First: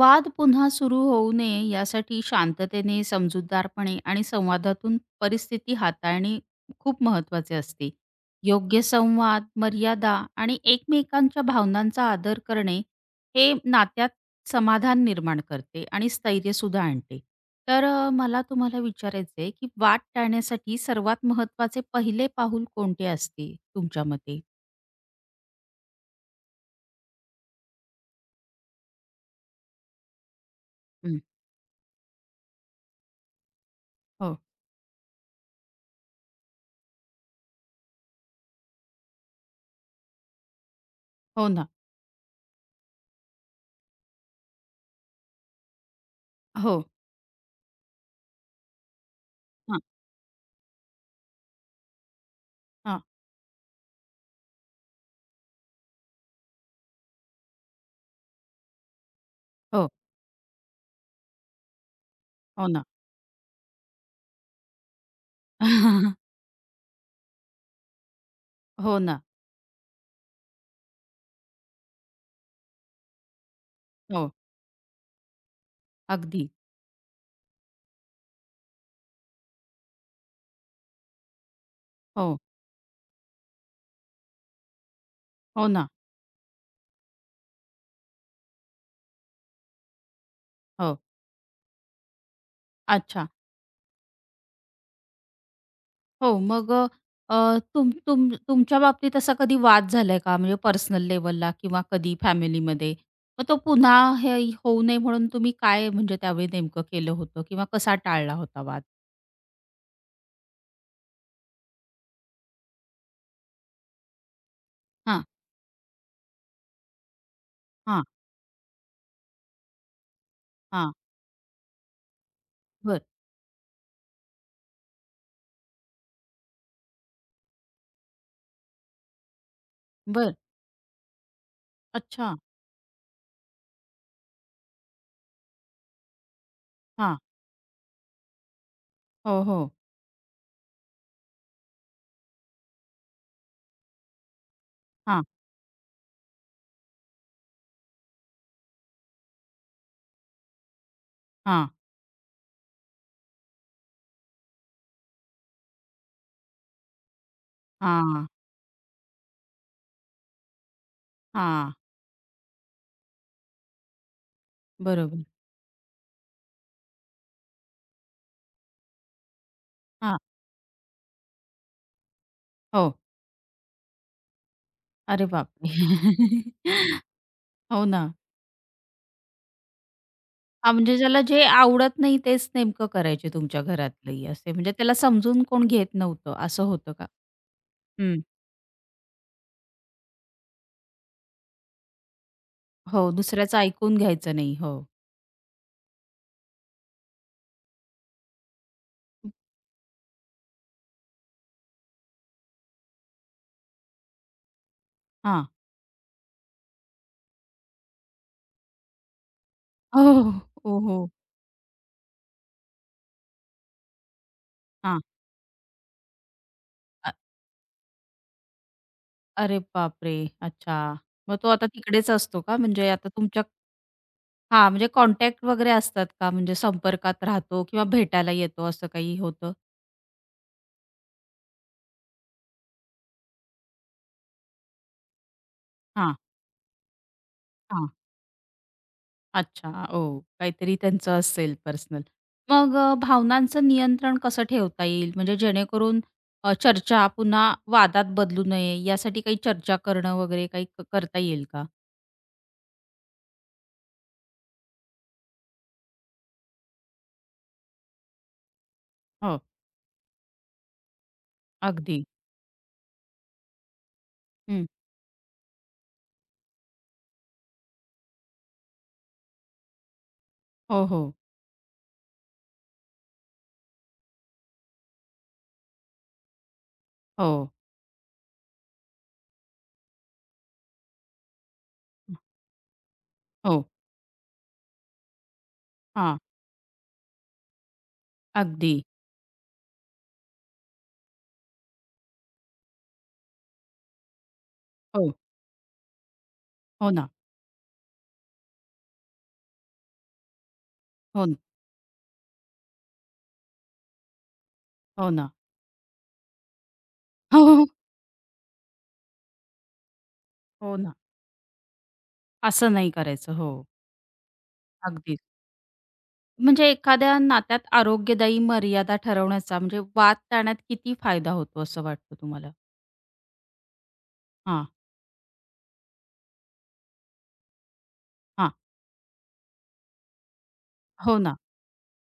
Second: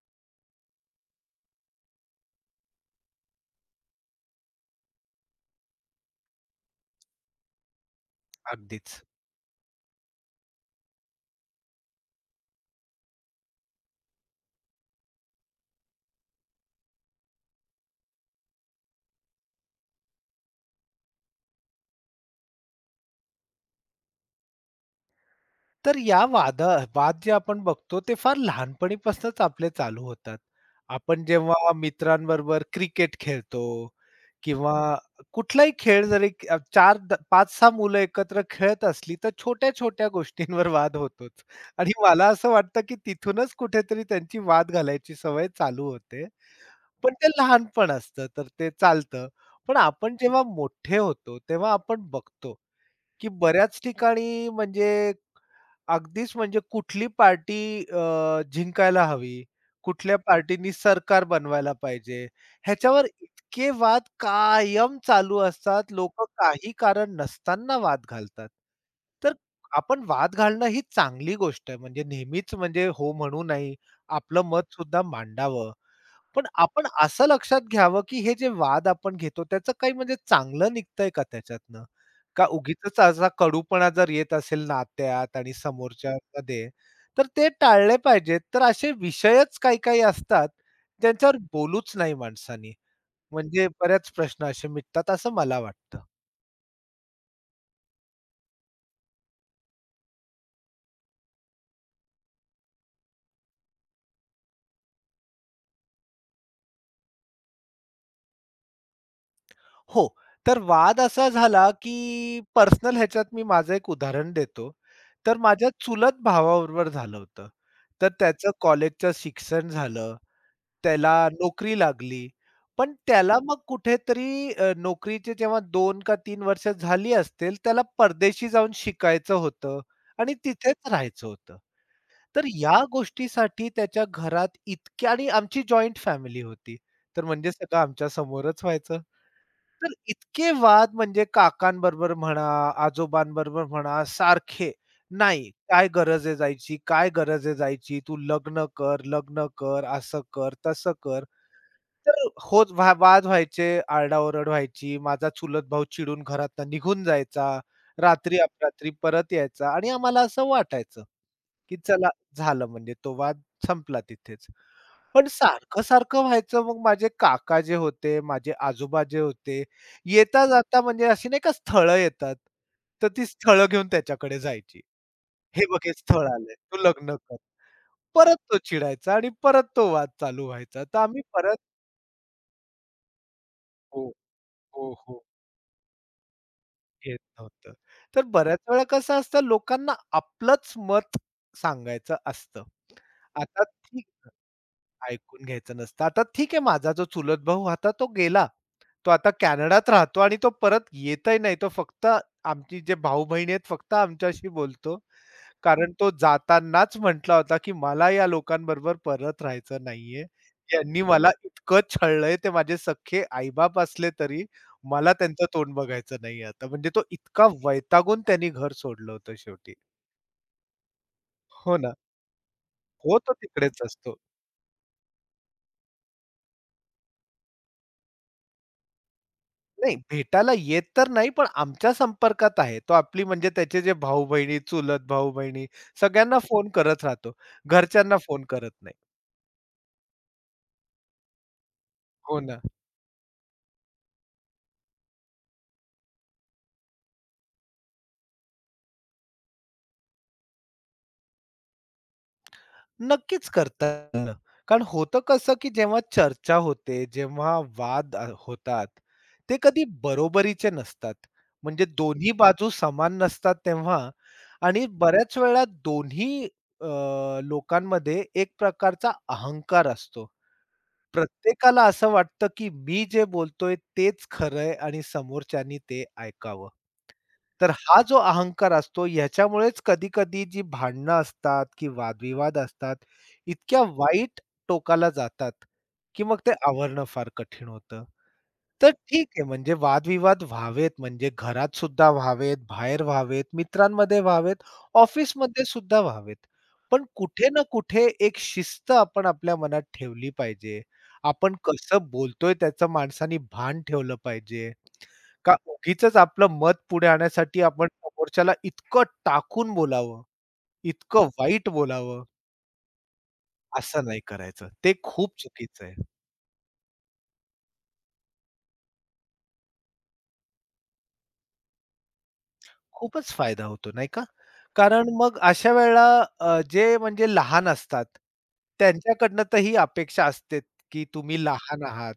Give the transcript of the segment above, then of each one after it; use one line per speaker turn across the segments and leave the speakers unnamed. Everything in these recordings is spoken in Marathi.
वाद पुन्हा सुरू होऊ नये यासाठी शांततेने, समजूतदारपणे आणि संवादातून परिस्थिती हाताळणे खूप महत्वाचे असते. योग्य
अगदीच.
संवाद, मर्यादा आणि एकमेकांच्या भावनांचा आदर करणे हे नात्यात समाधान निर्माण करते आणि स्थैर्यसुद्धा आणते. तर मला तुम्हाला विचारायचं आहे, की वाद टाळण्यासाठी सर्वात महत्वाचे पहिले पाऊल कोणते असते तुमच्या मते?
तर या वादा वाद जे आपण बघतो ते फार लहानपणीपासूनच आपले चालू होतात.
हं.
आपण जेव्हा मित्रांबरोबर क्रिकेट खेळतो
हो.
किंवा कुठलाही खेळ जरी 4 5-6 मुलं एकत्र खेळत असली, तर छोट्या-छोट्या गोष्टींवर वाद होतोच.
हो ना.
आणि मला असं वाटतं, की तिथूनच कुठेतरी त्यांची वाद घालायची सवय चालू होते.
हो.
पण ते लहानपण असतं तर ते चालतं. पण
हां.
आपण जेव्हा मोठे होतो, तेव्हा आपण बघतो,
हां.
की बऱ्याच ठिकाणी म्हणजे अगदीच म्हणजे कुठली पार्टी जिंकायला हवी,
हो.
कुठल्या पार्टीनी सरकार बनवायला पाहिजे.
हो ना.
ह्याच्यावर इतके वाद कायम चालू असतात. लोकं काही कारण नसताना वाद घालतात.
हो ना.
तर आपण वाद घालणं ही चांगली गोष्ट आहे. म्हणजे नेहमीच म्हणजे हो म्हणू नाही.
हो,
आपलं मतसुद्धा मांडावं. पण
अगदी.
आपण असं लक्षात घ्यावं, की हे जे वाद आपण घेतो त्याचं काही म्हणजे चांगलं निघतंय का त्याच्यातनं?
हो,
का उगीचच असा कडूपणा जर येत असेल नात्यात आणि
हो ना.
समोरच्यामध्ये, तर ते टाळले पाहिजेत. तर असे विषयच काही-काही असतात,
हो.
ज्यांच्यावर बोलूच नाही माणसानी.
अच्छा.
म्हणजे बऱ्याच प्रश्न असे मिटतात असं मला वाटतं.
हो, मग अ, अ, तुम तुम तुमच्या बाबतीत असा कधी वाद झालाय का? म्हणजे पर्सनल लेव्हलला किंवा कधी फॅमिलीमध्ये? मग तो पुन्हा हे होऊ नये म्हणून तुम्ही काय म्हणजे त्यावेळी नेमकं केलं होतं किंवा कसा टाळला होता वाद?
हो. तर वाद असा झाला, की पर्सनल ह्याच्यात मी माझं एक उदाहरण देतो.
हां,
तर माझ्या चुलत भावाबरोबर झालं होतं.
हां,
तर त्याचं कॉलेजचं शिक्षण झालं,
हां.
त्याला नोकरी लागली. पण
बरं,
त्याला मग कुठेतरी नोकरीचे जेव्हा दोन का तीन वर्ष झाली असतील, त्याला परदेशी जाऊन शिकायचं होतं आणि
बरं.
तिथेच राहायचं होतं.
अच्छा.
तर या गोष्टीसाठी त्याच्या घरात इतक्या आणि आमची जॉइंट फॅमिली होती.
हां.
तर म्हणजे सगळं आमच्या समोरच व्हायचं.
हो, हो.
तर इतके वाद म्हणजे काकांबरोबर म्हणा, आजोबांबरोबर म्हणा, सारखे.
हां,
नाही, काय गरज आहे जायची? काय गरज आहे जायची? तू लग्न कर, लग्न कर, असं कर, तसं कर.
हां,
तर होच वाद व्हायचे, आरडाओरड व्हायची. माझा चुलत भाऊ चिडून घरातनं निघून जायचा.
हां,
रात्री अपरात्री परत यायचा आणि आम्हाला असं वाटायचं,
हां.
की चला झालं म्हणजे तो वाद संपला तिथेच.
बरोबर.
पण सारखं-सारखं व्हायचं. मग माझे काका जे होते, माझे आजोबा जे होते,
हां.
येता-जाता म्हणजे अशी नाही का स्थळं येतात,
हो.
तर ती स्थळं घेऊन त्याच्याकडे जायची.
अरे
"हे बघ हे स्थळ
बापरे!
आलंय, तू लग्न कर."
हो ना.
परत तो चिडायचा आणि परत तो वाद चालू
हां,
व्हायचा.
म्हणजे
तर
ज्याला
आम्ही
जे
परत
आवडत नाही तेच नेमकं करायचे तुमच्या
हो,
घरातलेही असे म्हणजे
हो,
त्याला
हो.
समजून कोण घेत नव्हतं असं होतं का?
घेत नव्हतं.
हं.
तर बऱ्याच वेळा कसं असतं लोकांना आपलंच मत सांगायचं असतं.
हो, दुसऱ्याचं
आता
ऐकून
ठीक
घ्यायचं नाही. हो.
ऐकून घ्यायचं नसतं. आता ठीक आहे माझा जो चुलत भाऊ होता तो गेला. तो आता कॅनडात राहतो आणि तो परत येतही नाही. तो फक्त आमची जे भाऊ-बहिणी आहेत फक्त आमच्याशी बोलतो.
हां.
कारण तो जातानाच म्हटला होता, की "मला या लोकांबरोबर परत राहायचं
हो,
नाहीये.
हो,
यांनी
हो.
मला इतकं छळलंय ते माझे सख्खे आई असले तरी
हां.
मला त्यांचं तोंड बघायचं नाहीये आता." म्हणजे तो
अ
इतका वैतागून त्यांनी घर सोडलं होतं
अरे
शेवटी.
बापरे! अच्छा. मग तो आता
हो ना.
तिकडेच असतो का? म्हणजे आता
हो, तो
तुमच्या
तिकडेच असतो.
हां, म्हणजे कॉन्टॅक्ट वगैरे असतात का? म्हणजे संपर्कात राहतो किंवा भेटायला येतो असं काही होतं?
नाही, भेटायला येत तर नाही, पण आमच्या संपर्कात आहे. तो आपली म्हणजे त्याचे जे भाऊ-बहिणी, चुलत भाऊ-बहिणी
हां,
सगळ्यांना फोन करत राहतो.
हां.
घरच्यांना फोन करत नाही.
अच्छा. ओह! काहीतरी त्यांचं असेल पर्सनल.
हो ना.
मग भावनांचं नियंत्रण कसं ठेवता येईल? म्हणजे जेणेकरून चर्चा पुन्हा वादात बदलू नये यासाठी काही चर्चा करणं वगैरे काही क करता येईल का?
नक्कीच करतात. कारण होतं कसं, की जेव्हा चर्चा होते, जेव्हा वाद होतात,
हो,
ते कधी बरोबरीचे नसतात. म्हणजे
अगदी.
दोन्ही बाजू समान नसतात तेव्हा
हं.
आणि बऱ्याच वेळा दोन्ही अ, लोकांमध्ये एक प्रकारचा अहंकार असतो.
हो, हो.
प्रत्येकाला असं वाटतं, की मी जे बोलतोय तेच खरं आहे आणि समोरच्यानी ते ऐकावं.
हो.
तर हा जो अहंकार असतो ह्याच्यामुळेच कधी-कधी जी भांडणं असतात, की वादविवाद असतात,
हो.
इतक्या वाईट टोकाला जातात,
हां.
की मग ते आवरणं फार कठीण होतं.
अगदी.
तर ठीक आहे म्हणजे वादविवाद व्हावेत म्हणजे घरात सुद्धा व्हावेत, बाहेर व्हावेत, मित्रांमध्ये व्हावेत,
हो.
ऑफिसमध्ये सुद्धा व्हावेत.
हो
पण
ना.
कुठे ना कुठे एक शिस्त आपण आपल्या मनात ठेवली पाहिजे.
हो ना.
आपण कसं बोलतोय त्याचं माणसाने भान ठेवलं पाहिजे.
हो ना.
का उगीचच आपलं मत पुढे
हो,
आणण्यासाठी
हो.
आपण समोरच्याला इतकं टाकून बोलावं,
हो ना.
इतकं वाईट बोलावं,
असं नाही करायचं. हो.
असं नाही करायचं. ते
अगदीच.
खूप चुकीचं आहे.
म्हणजे एखाद्या नात्यात आरोग्यदायी मर्यादा ठरवण्याचा म्हणजे वाद टाळण्यात किती फायदा होतो असं वाटतं तुम्हाला?
खूपच फायदा होतो, नाही का? कारण मग अशा वेळेला जे म्हणजे लहान असतात,
हां.
त्यांच्याकडनं तर ही अपेक्षा असते, की
हो ना.
तुम्ही लहान आहात.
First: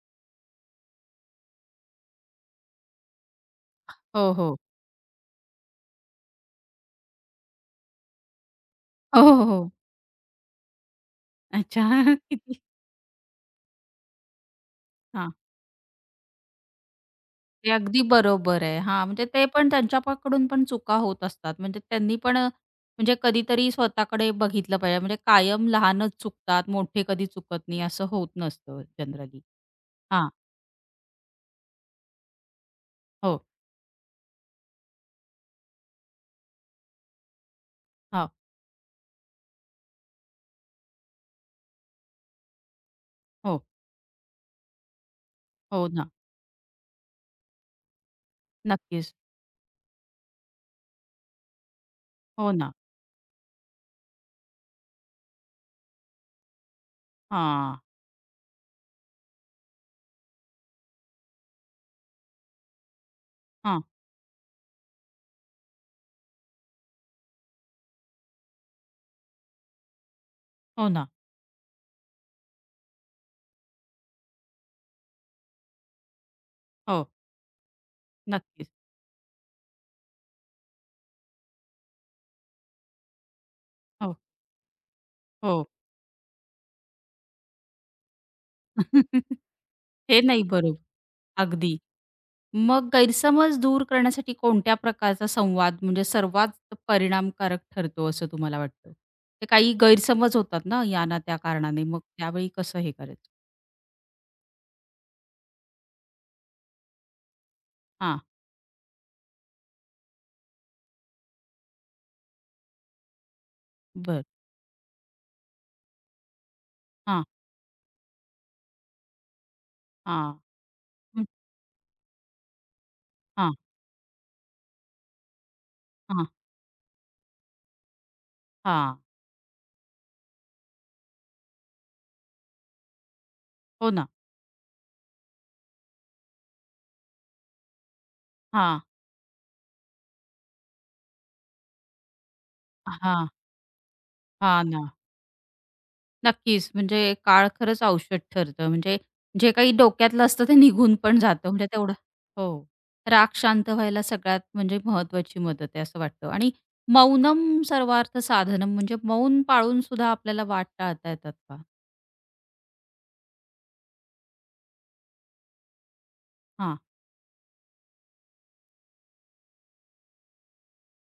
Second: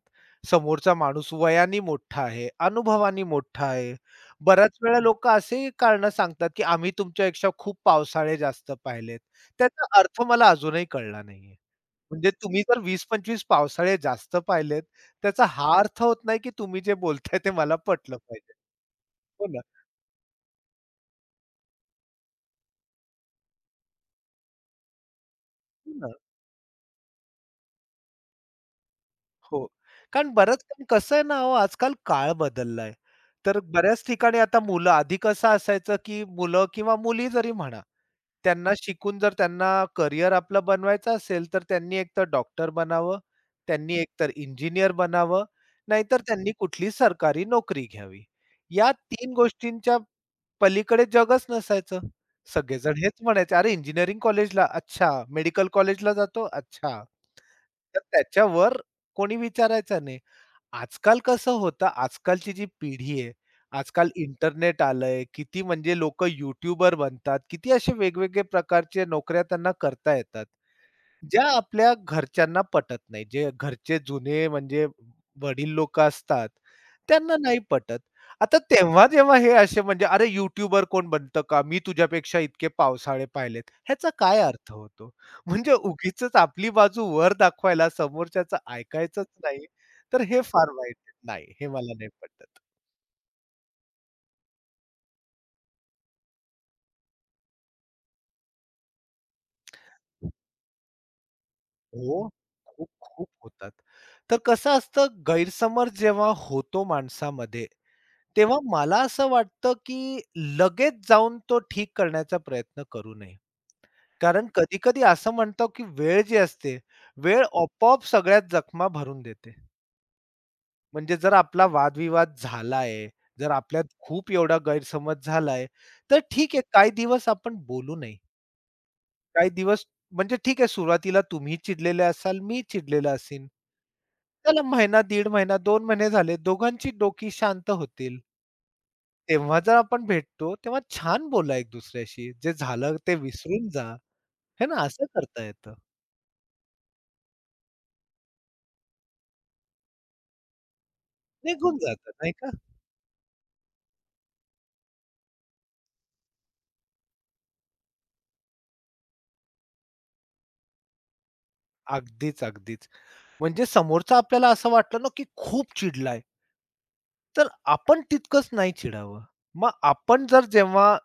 समोरचा माणूस वयाने मोठा आहे, अनुभवाने मोठा आहे.
हो, हो.
बऱ्याच वेळा लोकं असेही कारणं सांगतात, की आम्ही तुमच्यापेक्षा खूप पावसाळे जास्त पाहिलेत.
हो, हो, हो.
त्याचा अर्थ मला अजूनही कळला नाहीये.
अच्छा.
म्हणजे
किती?
तुम्ही जर 20-25 पावसाळे जास्त पाहिलेत,
हां.
त्याचा हा अर्थ होत नाही, की तुम्ही जे बोलताय ते
ते
मला
अगदी
पटलं पाहिजे.
बरोबर आहे. हां, म्हणजे ते
हो ना,
पण त्यांच्याकडून पण चुका होत असतात. म्हणजे त्यांनी पण अ, म्हणजे कधीतरी स्वतःकडे बघितलं पाहिजे. म्हणजे कायम
हो ना.
लहानच चुकतात, मोठे कधी चुकत नाही असं होत नसतं जनरली.
हो.
हां.
कारण बरंच काही कसं आहे ना हो, आजकाल काळ बदललाय.
हो.
तर बऱ्याच ठिकाणी आता मुलं आधी कसं असायचं, की मुलं किंवा मुली जरी म्हणा,
हां.
त्यांना शिकून जर त्यांना करियर आपलं बनवायचं असेल, तर त्यांनी एकतर डॉक्टर बनावं,
हो.
त्यांनी एकतर इंजिनिअर बनावं,
हो ना.
नाहीतर त्यांनी कुठली सरकारी नोकरी घ्यावी. या
नक्कीच.
3 गोष्टींच्या पलीकडे जगच नसायचं.
हो ना.
सगळेजण हेच म्हणायचे, "अरे इंजिनिअरिंग कॉलेजला? अच्छा. मेडिकल कॉलेजला जातो? अच्छा."
हां.
तर त्याच्यावर कोणी विचारायचं नाही. आजकाल कसं होतं, आजकालची जी पिढी आहे,
हां.
आजकाल इंटरनेट आलंय, किती म्हणजे लोकं YouTuber बनतात, किती असे वेगवेगळे प्रकारचे नोकऱ्या त्यांना करता येतात.
हो ना.
ज्या आपल्या घरच्यांना पटत नाही. जे घरचे जुने म्हणजे वडील लोकं असतात,
हो.
त्यांना नाही पटत. आता
नक्कीच.
तेव्हा जेव्हा हे असे म्हणजे "अरे यूट्यूबर कोण बनतं का? मी तुझ्यापेक्षा इतके पावसाळे पाहिलेत." ह्याचा
हो.
काय अर्थ होतो?
हो.
म्हणजे उगीचच आपली बाजू वर दाखवायला समोरच्याचं ऐकायचंच नाही,
हे
तर हे
नाही
फार
बरोबर.
वाईट आहे. नाही, हे
अगदी.
मला नाही पटत.
मग गैरसमज दूर करण्यासाठी कोणत्या प्रकारचा संवाद म्हणजे सर्वात परिणामकारक ठरतो असं तुम्हाला वाटतं? ते काही गैरसमज होतात ना या ना त्या कारणाने, मग
हो,
त्यावेळी कसं
खूप,
हे
खूप
करायचं?
होतात. तर कसं असतं गैरसमज जेव्हा होतो माणसामध्ये
हां,
तेव्हा मला असं वाटतं, की लगेच जाऊन तो ठीक करण्याचा प्रयत्न करू नये.
बरं.
कारण कधी-कधी असं म्हणतो, की वेळ जी असते,
हां,
वेळ आपोआप सगळ्यात जखमा भरून देते.
हां.
म्हणजे
हं.
जर आपला वादविवाद झाला आहे, जर
हां,
आपल्यात खूप एवढा गैरसमज झाला आहे, तर
हां,
ठीक आहे काही दिवस आपण बोलू नये.
हां.
काही दिवस म्हणजे ठीक आहे सुरुवातीला तुम्ही चिडलेले असाल, मी चिडलेला असेन.
हो ना.
चला महिना, दीड महिना, 2 महिने झाले, दोघांची डोकी शांत होतील.
हां,
तेव्हा जर आपण भेटतो, तेव्हा छान बोला एक दुसऱ्याशी. जे झालं ते
हां,
विसरून जा.
हां
हे
ना.
ना, असं करता येतं.
नक्कीच. म्हणजे काळ खरंच औषध ठरतं. म्हणजे जे काही डोक्यातलं असतं ते निघून पण जातं. म्हणजे
निघून
तेवढं
जातं नाही का?
हो. राग शांत व्हायला सगळ्यात म्हणजे महत्त्वाची मदत आहे असं वाटतं आणि मौनम सर्वार्थ साधनम म्हणजे मौन पाळून सुद्धा आपल्याला वाट टाळता येतात का?
अगदीच, अगदीच. म्हणजे समोरचा आपल्याला असं वाटलं ना, की खूप चिडलाय,
हां,
तर आपण तितकंच नाही चिडावं. मग आपण जर जेव्हा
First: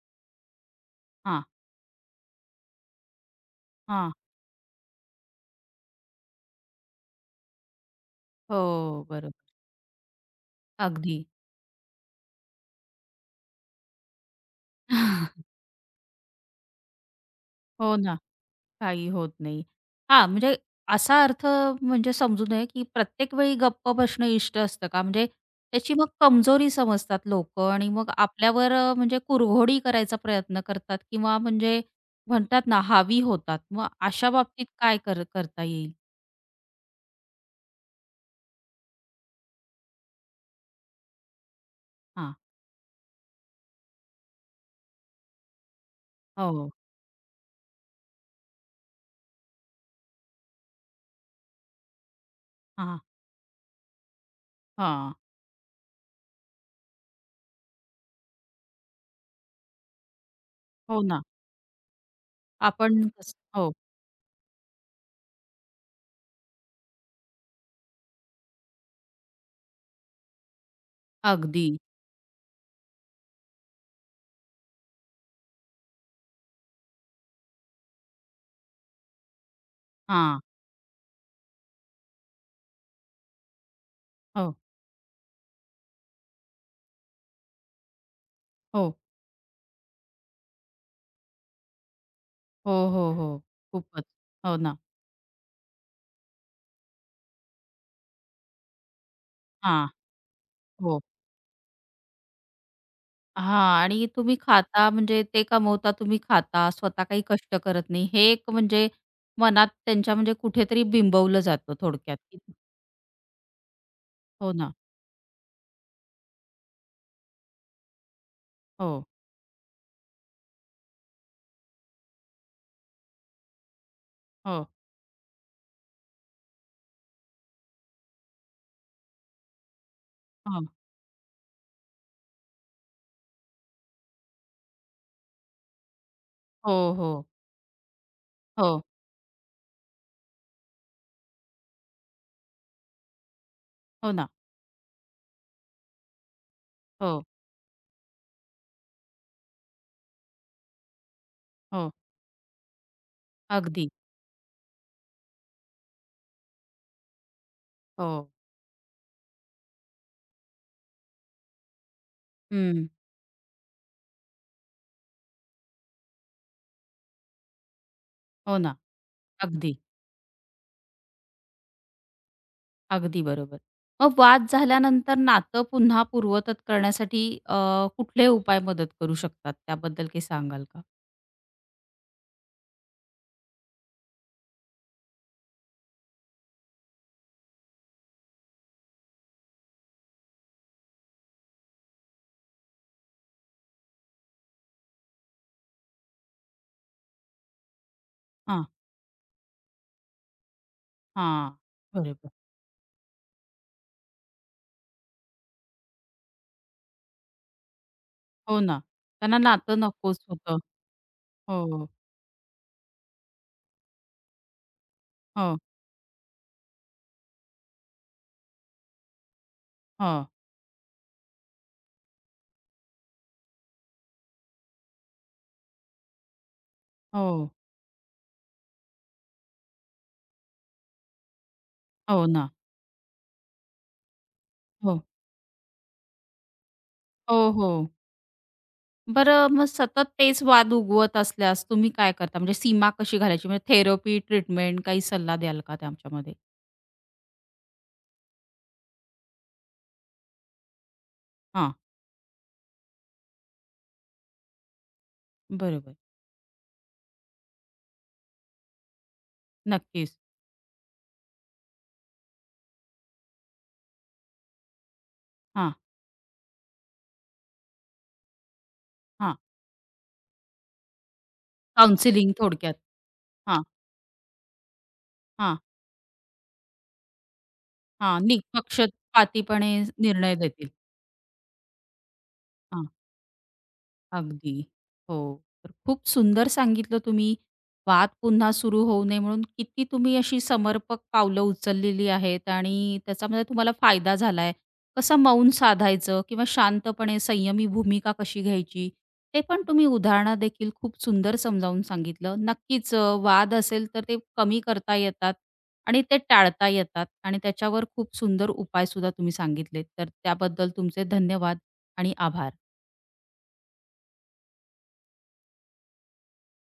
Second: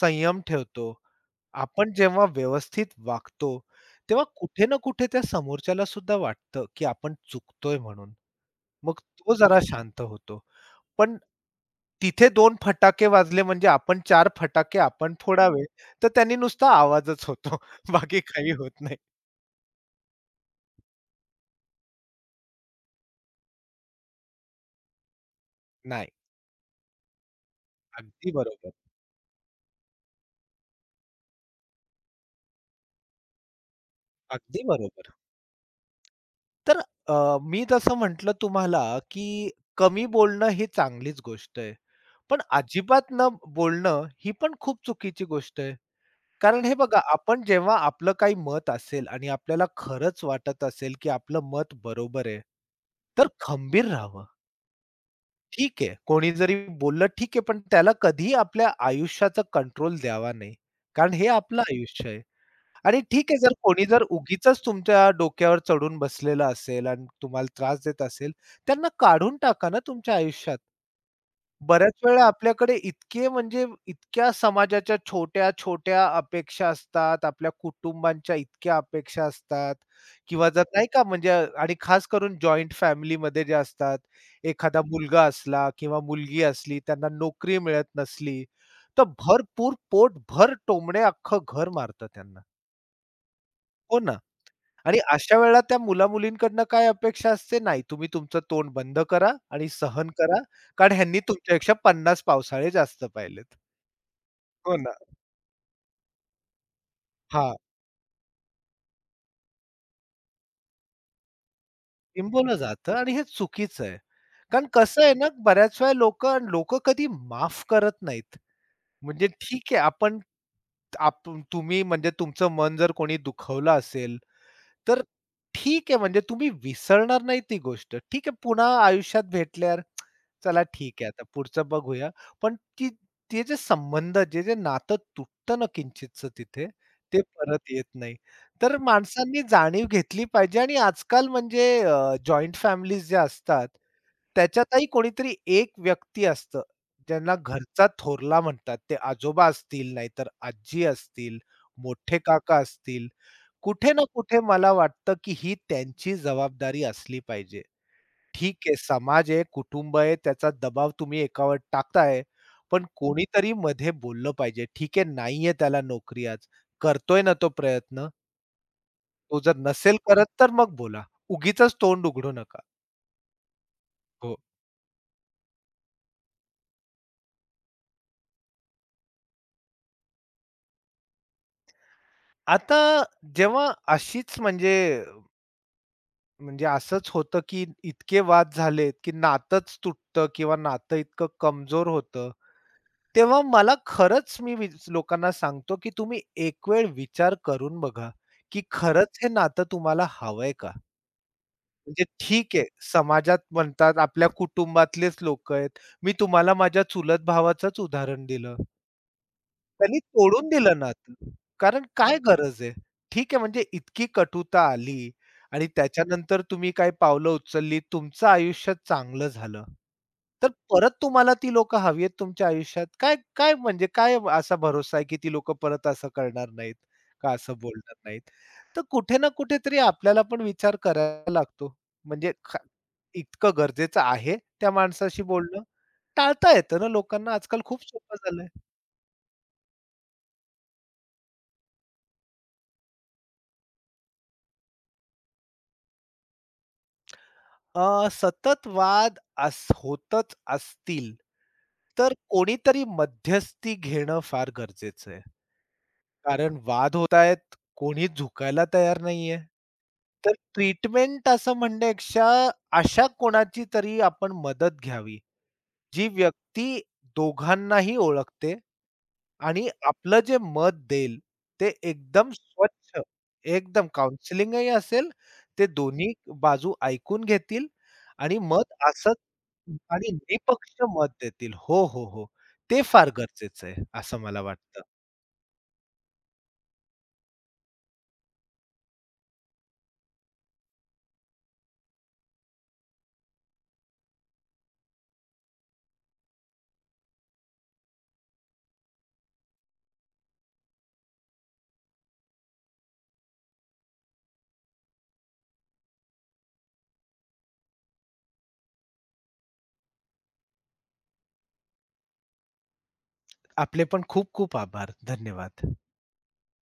संयम ठेवतो,
हां,
आपण जेव्हा व्यवस्थित वागतो,
हां.
तेव्हा कुठे ना कुठे त्या समोरच्याला सुद्धा वाटतं, की आपण चुकतोय म्हणून. मग
हो, बरोबर.
तो जरा शांत होतो.
अगदी.
पण तिथे दोन फटाके वाजले म्हणजे आपण चार फटाके आपण फोडावे, तर त्यांनी नुसता आवाजच होतो.
हो ना.
बाकी काही होत नाही.
काही होत नाही. हां, म्हणजे असा अर्थ म्हणजे समजू नये, की प्रत्येक वेळी गप्प बसणं इष्ट असतं का? म्हणजे त्याची मग
नाही.
कमजोरी समजतात लोक, आणि मग
अगदी बरोबर.
आपल्यावर अ, म्हणजे कुरघोडी करायचा प्रयत्न करतात किंवा म्हणजे म्हणतात ना, हावी होतात. मग अशा
अगदी
बाबतीत काय
बरोबर.
कर करता येईल?
तर मी जसं म्हटलं तुम्हाला, की कमी बोलणं ही चांगलीच गोष्ट आहे.
हां.
पण अजिबात न बोलणं ही पण खूप चुकीची गोष्ट आहे. कारण
हो.
हे बघा, आपण जेव्हा आपलं काही मत असेल आणि आपल्याला खरंच वाटत असेल, की आपलं मत बरोबर आहे,
हां,
तर खंबीर राहावं.
हां.
ठीक आहे. कोणी जरी बोललं ठीक आहे, पण त्याला कधीही आपल्या आयुष्याचा कंट्रोल द्यावा नाही.
हो
कारण
ना.
हे आपलं आयुष्य आहे. आणि
आपण
ठीक
कसं
आहे जर
हो,
कोणी जर उगीचच तुमच्या डोक्यावर चढून बसलेलं असेल आणि तुम्हाला त्रास देत असेल, त्यांना काढून टाका ना तुमच्या आयुष्यात.
अगदी.
बऱ्याच वेळा आपल्याकडे इतके म्हणजे इतक्या समाजाच्या छोट्या-छोट्या अपेक्षा असतात, आपल्या कुटुंबांच्या इतक्या अपेक्षा असतात
हां.
किंवा जर नाही का म्हणजे आणि खास करून जॉइंट फॅमिलीमध्ये जे असतात,
हो,
एखादा मुलगा असला किंवा मुलगी असली, त्यांना नोकरी मिळत नसली,
हो.
तर भरपूर पोटभर टोमणे अख्खं घर मारतं त्यांना.
हो, हो, हो.
हो
खूपच.
ना?
हो ना.
आणि अशा वेळेला त्या मुला-मुलींकडनं काय अपेक्षा असते? नाही, तुम्ही तुमचं तोंड बंद करा आणि
हां.
सहन करा, कारण
हो.
ह्यांनी तुमच्यापेक्षा 50 पावसाळे जास्त पाहिलेत.
हां. आणि तुम्ही
हो
खाता
ना.
म्हणजे ते कमवता, तुम्ही खाता, स्वतः काही
हां,
कष्ट करत नाही. हे एक म्हणजे मनात त्यांच्या म्हणजे कुठेतरी बिंबवलं जातं थोडक्यात. कि-
बिंबवलं जातं आणि हे चुकीचं आहे.
हो
कारण
ना.
कसं आहे ना, बऱ्याच वेळा लोकं लोकं कधी माफ करत नाहीत.
हो,
म्हणजे ठीक आहे, आपण आप तुम्ही म्हणजे तुमचं मन जर कोणी दुखवलं असेल
हो,
तर ठीक आहे म्हणजे तुम्ही विसरणार नाही ती गोष्ट. ठीक आहे पुन्हा आयुष्यात भेटल्यावर चला
हां.
ठीक आहे आता पुढचं बघूया. पण ती ते जे संबंध, जे जे नातं तुटतं ना किंचितसं तिथे,
हो,
ते
हो,
परत येत नाही.
हो,
तर माणसांनी जाणीव घेतली पाहिजे आणि आजकाल म्हणजे फॅमिलीज ज्या असतात
हो ना.
त्याच्यातही कोणीतरी एक व्यक्ती असतं,
हो,
ज्यांना घरचा थोरला म्हणतात. ते आजोबा असतील, नाहीतर आजी असतील,
हो.
मोठे काका असतील.
अगदी.
कुठे ना कुठे मला वाटतं, की ही त्यांची जबाबदारी असली पाहिजे.
हो.
ठीक आहे, समाज आहे, कुटुंब आहे, त्याचा दबाव तुम्ही एकावर टाकताय, पण
हं.
कोणीतरी मध्ये बोललं पाहिजे. ठीक आहे, नाहीये त्याला नोकरी आज, करतोय ना तो प्रयत्न.
हो ना.
तो जर
अगदी,
नसेल करत, तर मग बोला. उगीचच तोंड उघडू नका.
अगदी बरोबर. मग
हो.
वाद झाल्यानंतर नातं पुन्हा पूर्ववत करण्यासाठी अ, कुठले उपाय मदत करू शकतात? त्याबद्दल काही सांगाल का?
आता जेव्हा अशीच म्हणजे म्हणजे असंच होतं, की इतके वाद झालेत, की नातंच तुटतं किंवा नातं इतकं कमजोर होतं, तेव्हा मला खरंच मी वि लोकांना सांगतो, की तुम्ही एक वेळ विचार करून बघा, की
हां,
खरंच हे नातं तुम्हाला हवंय का?
हां.
म्हणजे
बरोबर.
ठीक आहे, समाजात म्हणतात, आपल्या कुटुंबातलेच लोकं आहेत. मी तुम्हाला माझ्या चुलत भावाचंच उदाहरण दिलं.
हो ना. त्यांना नातं
त्यांनी
नकोच
तोडून
होतं.
दिलं नातं.
हो,
कारण
हो,
काय गरज आहे? ठीक आहे म्हणजे इतकी कटुता आली
हो,
आणि त्याच्यानंतर तुम्ही काय पावलं उचलली, तुमचं आयुष्य चांगलं झालं. तर परत तुम्हाला ती लोकं हवी आहेत तुमच्या आयुष्यात? काय काय म्हणजे काय असा भरोसा आहे, की ती लोकं परत असं करणार नाहीत का
हो,
असं बोलणार नाहीत? तर कुठे ना कुठेतरी आपल्याला पण विचार करायला लागतो.
हो
म्हणजे
ना.
ख इतकं गरजेचं आहे त्या
हो,
माणसाशी बोलणं? टाळता येतं ना लोकांना
हो,
आजकाल
हो.
खूप सोपं झालंय.
बरं मग सतत तेच वाद उगवत असल्यास तुम्ही काय करता? म्हणजे सीमा कशी घालायची? म्हणजे थेरपी, ट्रीटमेंट काही सल्ला द्याल का त्याच्यामध्ये?
सतत वाद अस होतच असतील,
हां,
तर कोणीतरी मध्यस्थी घेणं फार गरजेचं आहे.
बरोबर.
कारण वाद होत आहेत, कोणी झुकायला तयार नाहीये.
नक्कीच.
तर ट्रीटमेंट असं म्हणण्यापेक्षा अशा कोणाची तरी आपण मदत घ्यावी,
हां,
जी व्यक्ती दोघांनाही ओळखते
हां.
आणि आपलं जे मत देईल ते एकदम
काउंसलिंग थोडक्यात.
स्वच्छ,
हां,
एकदम काउन्सिलिंगही असेल,
हां,
ते दोन्ही बाजू ऐकून घेतील
हां.
आणि मत असंच
निपक्षपातीपणे
आणि
निर्णय देतील.
निपक्ष मत देतील. हो, हो, हो. ते फार गरजेचं आहे, असं मला
अगदी.
वाटतं.
हो. तर खूप सुंदर सांगितलं तुम्ही. वाद पुन्हा सुरू होऊ नये म्हणून किती तुम्ही अशी समर्पक पावलं उचललेली आहेत आणि त्याच्यामध्ये तुम्हाला फायदा झालाय. कसं मौन साधायचं किंवा शांतपणे संयमी भूमिका कशी घ्यायची, ते पण तुम्ही उदाहरणादेखील खूप सुंदर समजावून सांगितलं. नक्कीच वाद असेल तर ते कमी करता येतात आणि ते टाळता येतात आणि त्याच्यावर खूप सुंदर उपायसुद्धा तुम्ही सांगितलेत. तर त्याबद्दल तुमचे धन्यवाद आणि आभार.
आपले पण खूप खूप आभार. धन्यवाद.